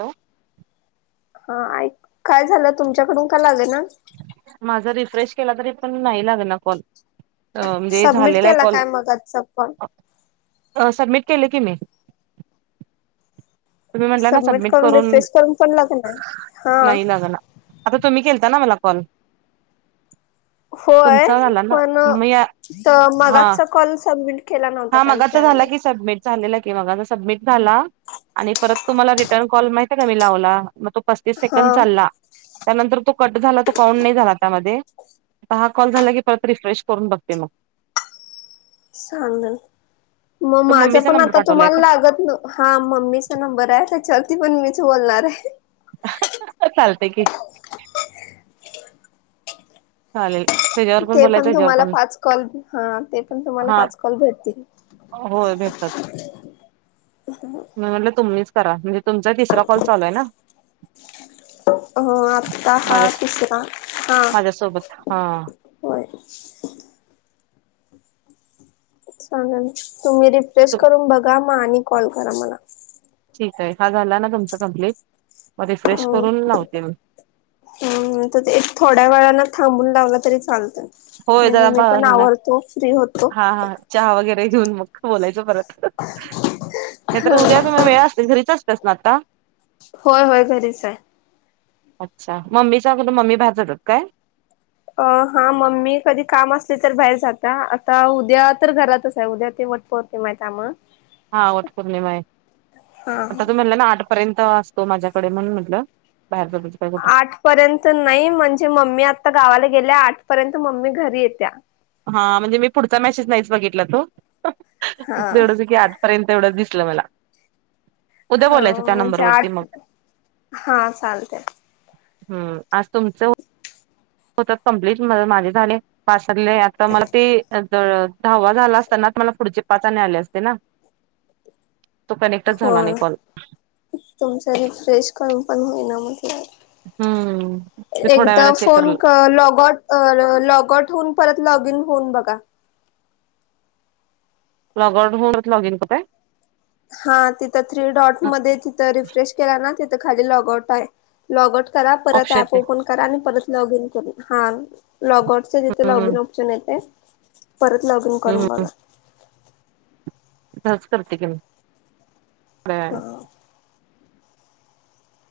Hello,, हा, ऐ, काय झालं तुमच्याकडून का लाग ना. माझा रिफ्रेश केला, तरी पण नाही लागला कॉल. म्हणजे सबमिट झालेला आहे केला कॉल, काय मग आजचा पण अं, सबमिट केलं की मी. तुम्ही म्हटलं ना सबमिट करून,, हा नाही लाग ना. आता तुम्ही केलता ना मला कॉल. होय तुमचा झाला ना पणऽ मी तर हा मगाजचा कॉल सबमिट केला नव्हता हा काय मगाचा झाला विचारालोय? की सबमिट झालेला कि, मगाचचा सबमिट झाला. आणि परत तुम्हाला रिटर्न कॉल, माहिती आहे का मी लावला, मग तो पस्तीस हा सेकंड चालला. त्यानंतर तो कट झाला तर, काौन नाही झाला त्यामध्ये. आता हा, कॉल झाला की परत रिफ्रेश करून बघते मग. सांगल,, मग तो माझं मम्मीचा पण नंबर आता पाठवलाय तुम्हाला लागत नऽ हा मम्मीचा नंबर आहे, त्याच्यावरती पण मीच बोलणार आहे, चालतय की. चालेल. त्याच्यावर ते बोलायचं पण ह्याच्यावर तुम्हाला पाच कॉल,, हा,, ते पण तुम्हाला हा पाच कॉल भेटतील. होय भेटतात. हो, मी म्हटलं तुमीच करा, म्हणजे तुमचा तिसरा कॉल चालूय ना. हो, आत्ता हा माझ्या तिसरा,, हा, माझ्यासोबत हा, होय,, चांगल तुम्ही रिफ्वेश करून बघा मग आणि कॉल करा मला ठीक आहे हा झाला ना तुमच कं्प्लीट मग रिफ्रेश हो करून लावतील ते एक थोड्या वेळाना थांबून लावलं तरी चालतं होय म्हणजे जरा मी बा पण ह्यांना आवरतो फ्री होतो हा हा, चहा वगैरे घेऊन,, मग बोलायचं परत. नाही तर उद्या तुम वेळ असतय, घरीच असतेस ना आता. होय होय, घरीच आहे. अच्छा,, मम्मी, सग त मम्मी कुठ भायर जातात काय? अ हा मम्मी कधी काम असली तर बाहेर जात्या,, आता उद्या तर घरातच आहे, उद्या ते वटपोऽ ते मा आय त्यामुळ हा वठ पौर्णिमा आहे हा आता तू म्हला ना आठ र्यंत असतो माझ्याकडे म्हणून म्हट बाहेर काय कुठं आठ पर्यंत नाही म्हणजे मम्मी आता गावाला गेल्या आठ पर्यंत मम्मी घरी येत्या हा म्हणजे मी पुढचा मेसेज नाहीच बघितला तो हा एवढं ज की आ र्यंत एवढं दिसलं मला उद्या हा बोलायचं त्या म्हणजे नंबरवरती आठ मग हा चालते हम् आज तुमचं होत कंप्लीट माझे झाले पास झाले आता मला ते तर धावा झाला असताना मला पुढचे पाचने आले असते ना. तो कनेक्टच झाला नाही कॉल तुमच रिफ्रेश करम पण होईना म्हधलं हम्म ते थोड्या एकदा वेळा चेक कर फोन लॉगट अ लॉग आऊट होऊन परत लॉग इन होऊन बघा. लग आउट होऊ न लग इन को हा तिथं थ्री डॉट मध्ये तिथं रिफ्रेश केला ना तिथं खाली लॉग आउट आहे. लॉगऊट करा परत ऑप्शन ऍप येते ओपन करा आणि परत लॉग इन करा हां. लॉगउटचं जिथे लॉग हम्म इन ऑप्शन येते परत लॉग इन हम्म करून बघा. संस्कृतीिकून ब हा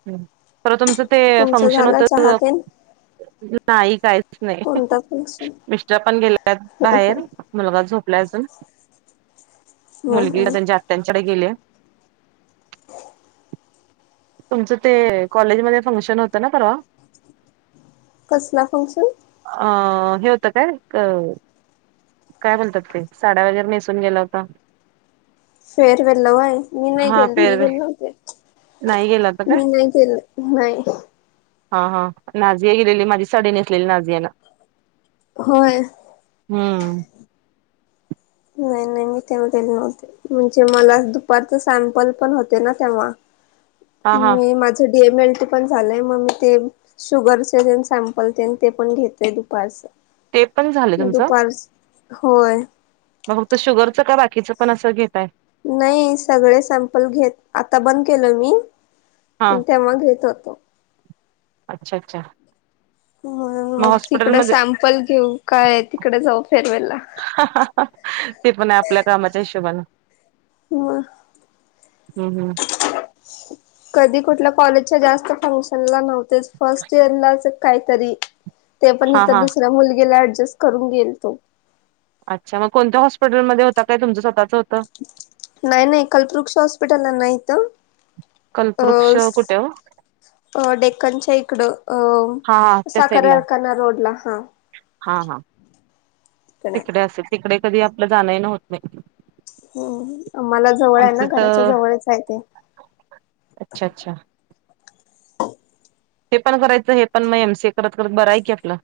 खरं तुमचं ते तुमचं फंक्शन झाला होतं. चहा तेन नाही काहीच नाही कोणता फंक्शन मिस्टर पण गेलेत बाहेर मुलगा झोपला अजून ह मुलगी ह त्यांच्या आत्यांच्याडे गेली. तुमचं ते कॉलेजमध्येध्ये फंक्शन होतं ना परवा कसला फक्शन अ हे होतं काय? काय बोलतात ते साड्या वगेरे नेसून गेला होता. फेरवेेलवय मी नाही हा गेल मी फेअरवेल गेल नव्हते. नाही गेला होता काय मी नाही केलं नाही. हा हा नाझीया गेलेली माझी सडी नेसलेली नाझियाना होय हम्म नाही नाही मी तेव्हा गले नव्हते म्हणजे मला दुपारच सॅम्पल पण होते ना तेव्हा हा हा मी माझं डीएम एल पण झालंय मग ते शुगरचे सॅम्पल ते पण घेतय दुपारच. ते पण झालं तुमचं दुपार होय. मग फक्त शुगरचं का बाकीचं पण असं घेतय. नाही सगळे सॅम्पल घेत आता बंद केलं मी हा पण ते मग घेत होतो. अच्छा अच्छा मग तिकड सॅम्पल घेऊ कायय तिकडे जाऊ फेरवेल ला हा हा हा ते पण आपल्या कामाच्या हिशोबान मग हम् हम्. कधी कुठल्या कॉलेजच्या जास्त फंक्शन ला नव्ह तेच फर्स्ट इयरलाच काहीतरी ते पण हा इथं हा दुसऱ्या मुलगीला ऍडजस्ट करून गेलतो. अच्छा मग कोणत्याॉस्पिटलमध्ये होता काय तुमचं स्वतचं होतं. नाही नाही कल्पृक्ष हॉस्पिटलला नाहीत. कल्वृक्ष कुठे अ डेकनच्या इकडं हा हा अ त्या साख साईडला कारखाना रोडला हा हाक हा तिकडे असेल तिकडे कधी आपलं जाण न होत नाही. हम् मला जवळ आहे ना आमचं घराच्या तर जवळच आहे ते. अच्छा अच्छा ते पण करायचं हे पण मग एमसीए करत करत बराय की आपलं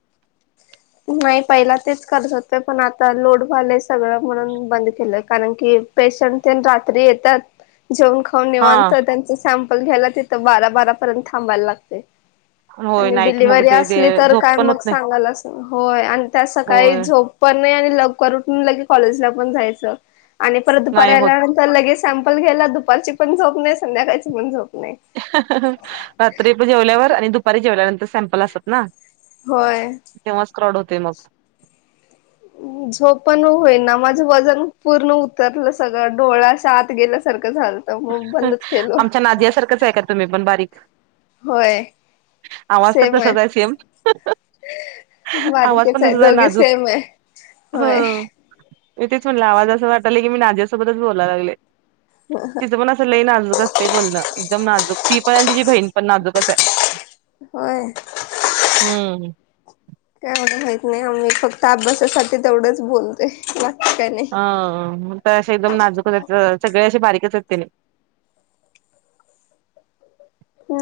नाही पहिला तेच करत होते पण आता लोड झालय सगळं म्हणून बंद केलय. कारण की पेशंट तेन रात्री येतात जेवून खाऊन हा निवांत त्यांच- सॅम्पल घ्यायला तिथं बारा बारा पर्यंत थांबायला लागतंय. होय आणि नाईट मग डिलिव्हरी ते ते असली तर झोप काय पण होत मग नाही सांगायलाचं होय आणि त्यात सकाळी होय झोप पण नाही आणि लवकर उठून लगेचं कॉलेजला पण जायचं आणि परत दुपारी नाही होत आल्यानंतर लगेच सॅम्पल घ्यायला दुपारची पण झोप नाही संध्याकाळची पण झोप नाही. रात्रीचं जेवल्यावर आणि दुपारी जेवल्यानंतर सॅम्पल असत ना. होय. तेव्हा स्क्रॉड होतंय मग. [unintelligible] झोप पण होईना माझं वजन पूर्ण उतरलं सगळं डोळे असे आत गेल्यासारखं झाल. आमच्या नाजीयासारखंच आहे का तुम्ही पण बारीक? होय. आवाज तर तसाच आहे सेम. आवाज बारीकच पण आहे तसाच दोघी नाजूक सेम आहे ह होय. मी तेच म्हणला आवाज असं वाटालाय की मी नाजिया सोबतच बोलाय लागलोय. हा हा. ती पण असं लयं नाजूक असतंय बोलण एकदम नाजूक ती पण तिची बहीण पण नाजूकच आहे. होय. हम्म. काय मला माहित नाही आम्ही फक्त अभ्यासासाठी तेवढंच बोलतोय बाकी काय नाय. हा म ते असे एकदम नाजूकच आहेत सगळे असे बारीकच आहेत तेनी.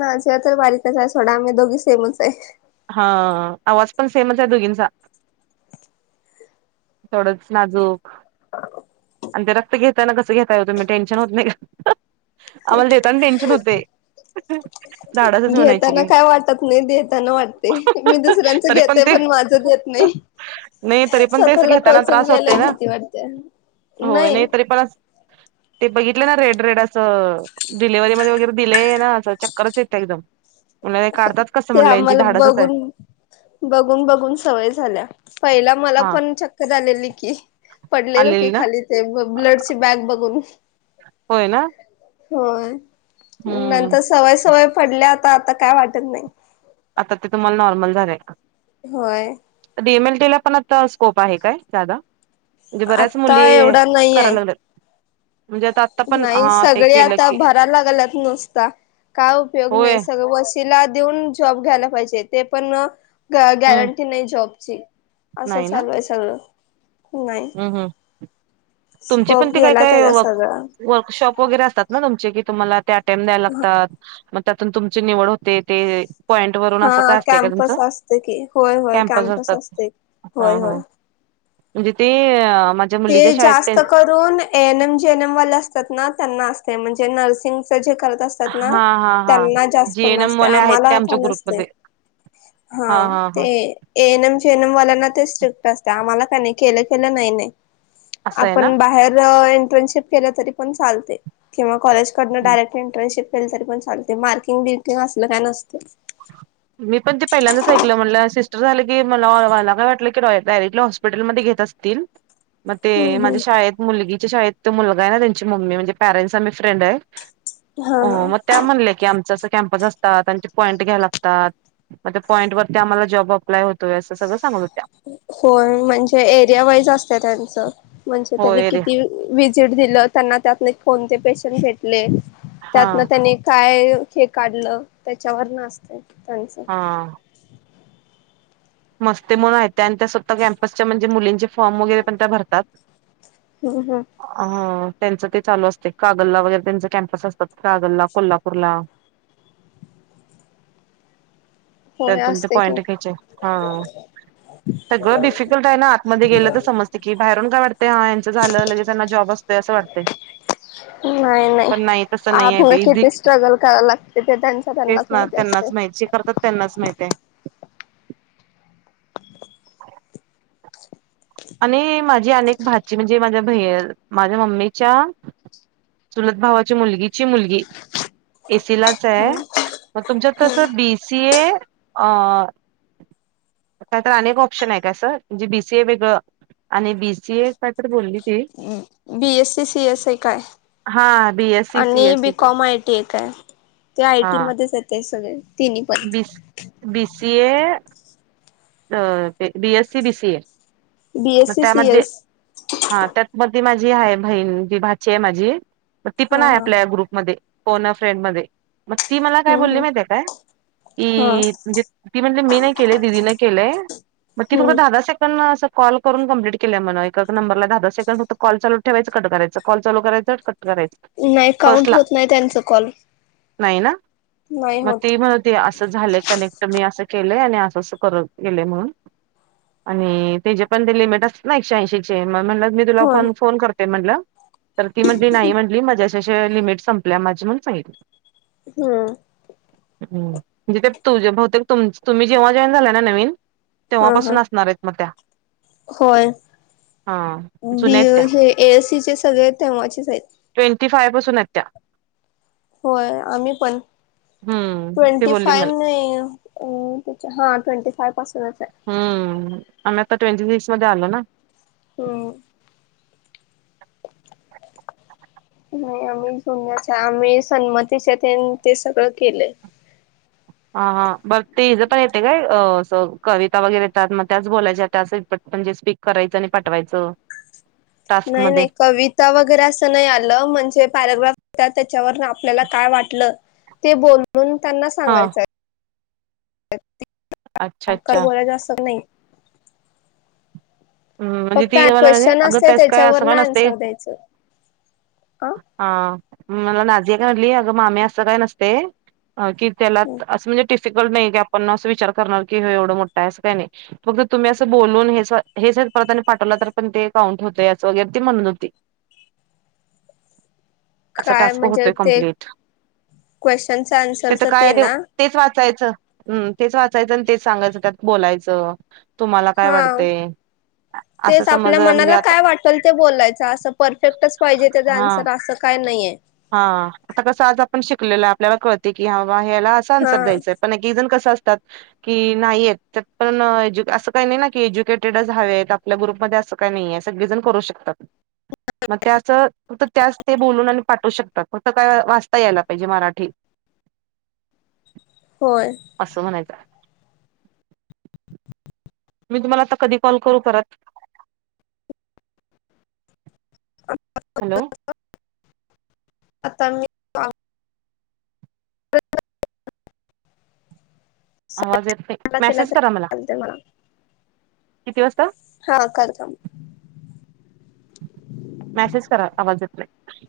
नाजिया तर बारीकच आहे सोडा आम्ही दोघी सेमच आहे. हा आवाज पण सेमच आहे दोघींचा. तेवढंच नाजूक आणि ते रक्त घेताना कसं घेताय ओ तुम्ही टेन्शन होत नाही का आम्हाला देेताना टेन्शन होतंय. [unintelligible] घेताना काय वाटत नाही देताना वाटतंय मी दुसऱ्यांचं तरी घेते ते पण माझं देत नाही नाही तरी पण ते असं स्वतःला घेताना टोचून त्रास होतोय घ्यायला ना भीती वाटते. होय नाही तरी पण असं ते बघितल ना रेड-रेड असं डिलीवारी मध्ये वगैरे दिलय ना असं चक्करच येत्या एकदम लयं काढतात कसं ते म्हणलं यांची आम्हाला धाडसच आहे बघून बघून बघून सवय झाल्या पहिला मला हा पण चक्क कर आलेली की पडलेलो की आलेली ना खाली ते ब ब्लडची बॅग बघून. होय ना. होय हम्म नंतर सवय सवय पडल्या आता आता काय वाटत नाही. आता ते तुम्हाला नॉर्मल झालंय का? होय. डी एम एल टीला पण आता स्कोप आहे काय जादा? म्हणजे बऱ्याच मुली आता एवढा नाही कराय आहे लागल्याात. नाही सगळे केलं आता की भरा लागेलात नुसता काय उपयोग होय नाही सगळ वस् तिला देऊन जॉब घ्यायला पाहिजे ते पण ग हम्म गॅरंटी नाही जॉबची असं नाही ना चालू आहे सगळं. नाही हम्म हम्म तुमचे पण स्कोप ते काय गेला काय त्याचा वर्क सगळा. वर्कशॉप वगैरे असतात ना तुमचे की तुम्हाला त्या अटेंम्प द्याय लागतात. म त्यातून तुमची निवड होते ते पॉईंट वरून असं हा काय असतंय काय कॅम्पस तुमचं असते की होय होय कॅम्पस असतात असते हा होय हा होय म्हणजे ते म. ते जास्त कर. N M J N M वा असतात ना त्यांना अस म्हणजे नर्सिंग जे करत अस. ना हा हा हा त्यांना जास्त कोण जीएनएम नसते वाले आहेत ते आम्हाला आमच्या का नसते. ग्रुपमध्ये हा ते ए एन एम ेनम वाला ना ते स्ट्रिक्ट असत आम्हाला काही नाही केलं खेलं नाही नाही. असं आहे ना. आपण बाहेर इंटर्नशिप केल्या तरी पण चालते किंवा कॉलेज. कडन डायरेक्ट इंटर्नशिप केली तरी प ल मार्कंग बिर्किंग असलं काय नसते. मी पण ते पहिल्यांदच ऐकलं म्हटलं सिस्टर झालं की मलाला काय वाटलं की डायरेक्टली हॉस्पिटलमध्ये घेत असतील ह [inaudible] मग ते माझ्या शाळेत मुलगीच्या शाळेत तो मुलगा आहे ना त्यांची मम्मी म्हणजे पॅरेंट्स आमही फ्रेंड आहे. हा हो हा मग त्या म्हणले की आमचं अस कॅम्पस असतात त्यांचे पॉइंट घ्यायलागत. पॉईंट वरती आम्हाला जॉब अप्लाय होतोय असं सगळं सांग. हो म्हणजे एरिया वाईज असत त्यांचं म्हणजे त्यांनी होय रे किती. विजिट दिलं त्यांना त्यातन कोणते पेशंट भेटले हा त्यातन त्यांनी. काय हे काढलं त्याच्यावर नचत त्यांचं. हा. मस्ते मण आहेत त्या आणि त्या स्तः कॅम्पसच्या म्हणजे मुलींचे फॉर्म वगैरे पण त्या भरतात. हम हं [unintelligible] अ त्यांचं ते चालू असते कागलला वगैरे त्यांच कॅम्पस असतात कागलला कोल्हापूरला. होय त्यातून ते असते पॉइंट की घ्यायचे हा. सगळं डिफिकल्ट आहे ना आतमध्ये गेलं तर समजते की बाहेरून काय वाटते हा. झालं लगेच त्यांना जॉब असतं असं वाटते. नाही नाही पण तसं नाही आहे आपन ते इझी किती स्ट्रगल करावं लागते ते त्यांचा त्यांना. तेच ना त्यांनाच माहिती ज करतात त्यांनाच माहित आहे. आणि माझी अनेक भाची म्हणजे माझ्या ब माझ्या मम्मीच्या. सुलत भावाची मुलगीची मुलगी एसीलाच आहे. मग तुमच्यातसं बीसी ए अ. काय तर अनेक ऑप्शन आहे काय सर म्हणजे बीसीए वेगळं. आणि बीसीए प्र बोलली ती. बीएस सी सीएस काय. हा बीएससी आणि सीएससी बीकॉम आय टी एक आहे ते आय टी मध्येच येत सगळे. तिन्ही पण बीस बी सीए. अ ते बीएससी बीसी ए मग बीएससी त्यामध्ये. सीएस हा त्यात म माझी आहे बहीण जी भाची आहे माझी. मग ती पण हा आहे हा आपल्या ग्रुपमध्ये पोण फ्रेंड मध्ये. मग ती मला काय हम्म बोलली हम्म माहितीे काय हा की म्हणजे ती म्हट मी नाही केले दिदीला. केय मग त फक्त दहा हम्म दहा सेकंड. कॉलून क्प्लीट केल्याण एका नंरला दहा द सेकंड फक्त कलचाू ठेवायं करायं कॉलचाल करायं कराचं. नाही काउंट होत नाही त्यांच कॉल नाही ना नाही मग होत. ते म्हणते असं झाले कनेक्ट मी असं केलंय आणि असं असं करत. गेले म्हणून आणि त्याचपन ते लिमिट असत ना एकशे ऐंशी चे तुला होय पन फोन करते म्हणलं तर ती म्हटली नाही म्हटली माझ्या अशा अशा लिमिट संपल्या माझी म्हणून सांगितले. हमम. हमम म्हणजे ते तुझे बहुतेक तुम्ही जेव्हा जेव्हा झाला ना नवीन हा हा तेव्हापासून असणार आहेत मग त्या होय हा दी जुन्या आहेत त्या हे. एसीचे सगळे तेव्हाचेच आहेत. ट्वेन्टी फाय पासून आहेत त्या. हो आम्ही पण हम्म ती ट्वेंन्टी बोलली फाय मला नाही. अ त्याच्या हां ट्वेंन्टी फाय पासूनच ये. हम्म आन आता ट्वेंन्टी सिक्स मध्ये आलो ना. हम्. नाही आम्ही जुन्याच्या आम्ही सन्मतीच्या ते ते सगळं केलंय. हा हा बघ ते इथे पण येते काय अस कविता वगैरे येतात मग त्याच बोलायच्या असं त्यात म्हणजे स्पिकरये त्यानी पाठवायचं. टास्क नाही मध्ये नाही कवित त्या वगैरे असं नाही आलं म्हणजे पॅरग्राफमधे त्याच्यावर आपल्याला काय वाटलं ते बोलून त्यांना हा सांगायचं ये. अच्छा अच्छा [unintelligible] हम् म्हणजे फक्त ती मला म्हणजे क्वेश्चन अग असते त्यास काय अस त्याच्यावर काय ना नसतंय. आन्सर द्यायचं. अ हा मला नाझीया काय म्हणाली, अगं मामी असं काही नसते. की त्याला अस म्हणजे टीप गरज नाही की आपण असं विचार करणार की, हो एवढं मोठा आहे असं काही नाही फक्त तुम्ही असं बोलून हे अस हे सरांनी परत पाठवलं तर, पण ते काउंट होतय असं वगैरे ती म्हणत होती. असा काय टास्क म्हणजे होतोय ते, कंप्लीट क्वेश्चनचा आन्सर तिथं असत काय ते आहे ना? तेच वाचायचं हम् तेच वाचायचं आणि तेच सांगायचं त्यात बोलायचं तुम्हाला काय हा. वाटत ये? तेच आपल्या मनाला काय वाटेल ते बोलायचं असं परफेक्टच पाहिजे त्याच हा आन्सर असं काय नाहीये. हा आता कसं आज आपण शिकलेलोय आपल्याला कळते की ह्याला असं हा आन्सर द्यायचं आहे. पन गी जण कसे असतात. की नाही येत त्यात पण एजु असं काही नाही ना की एज्युकेटेडच हवेत आप आपल्या ग्रुपमधे असं काही नाहीे सगळेजण करू शकतात. मग त्याच फक्त त्यात ते बोलून आणि पाठू शकतात, फक्त काय वाचता यायला पाहिजे मराठी होय. असं म्हणायचं. मी तुम्हाला आता कधी कॉल करू परत? हॅलो. आता मी आवाज येत नाही, मेसेज करा मला. म्ह किती वाजता? हा करते मी. मॅसेज करा, आवाज येत नाही.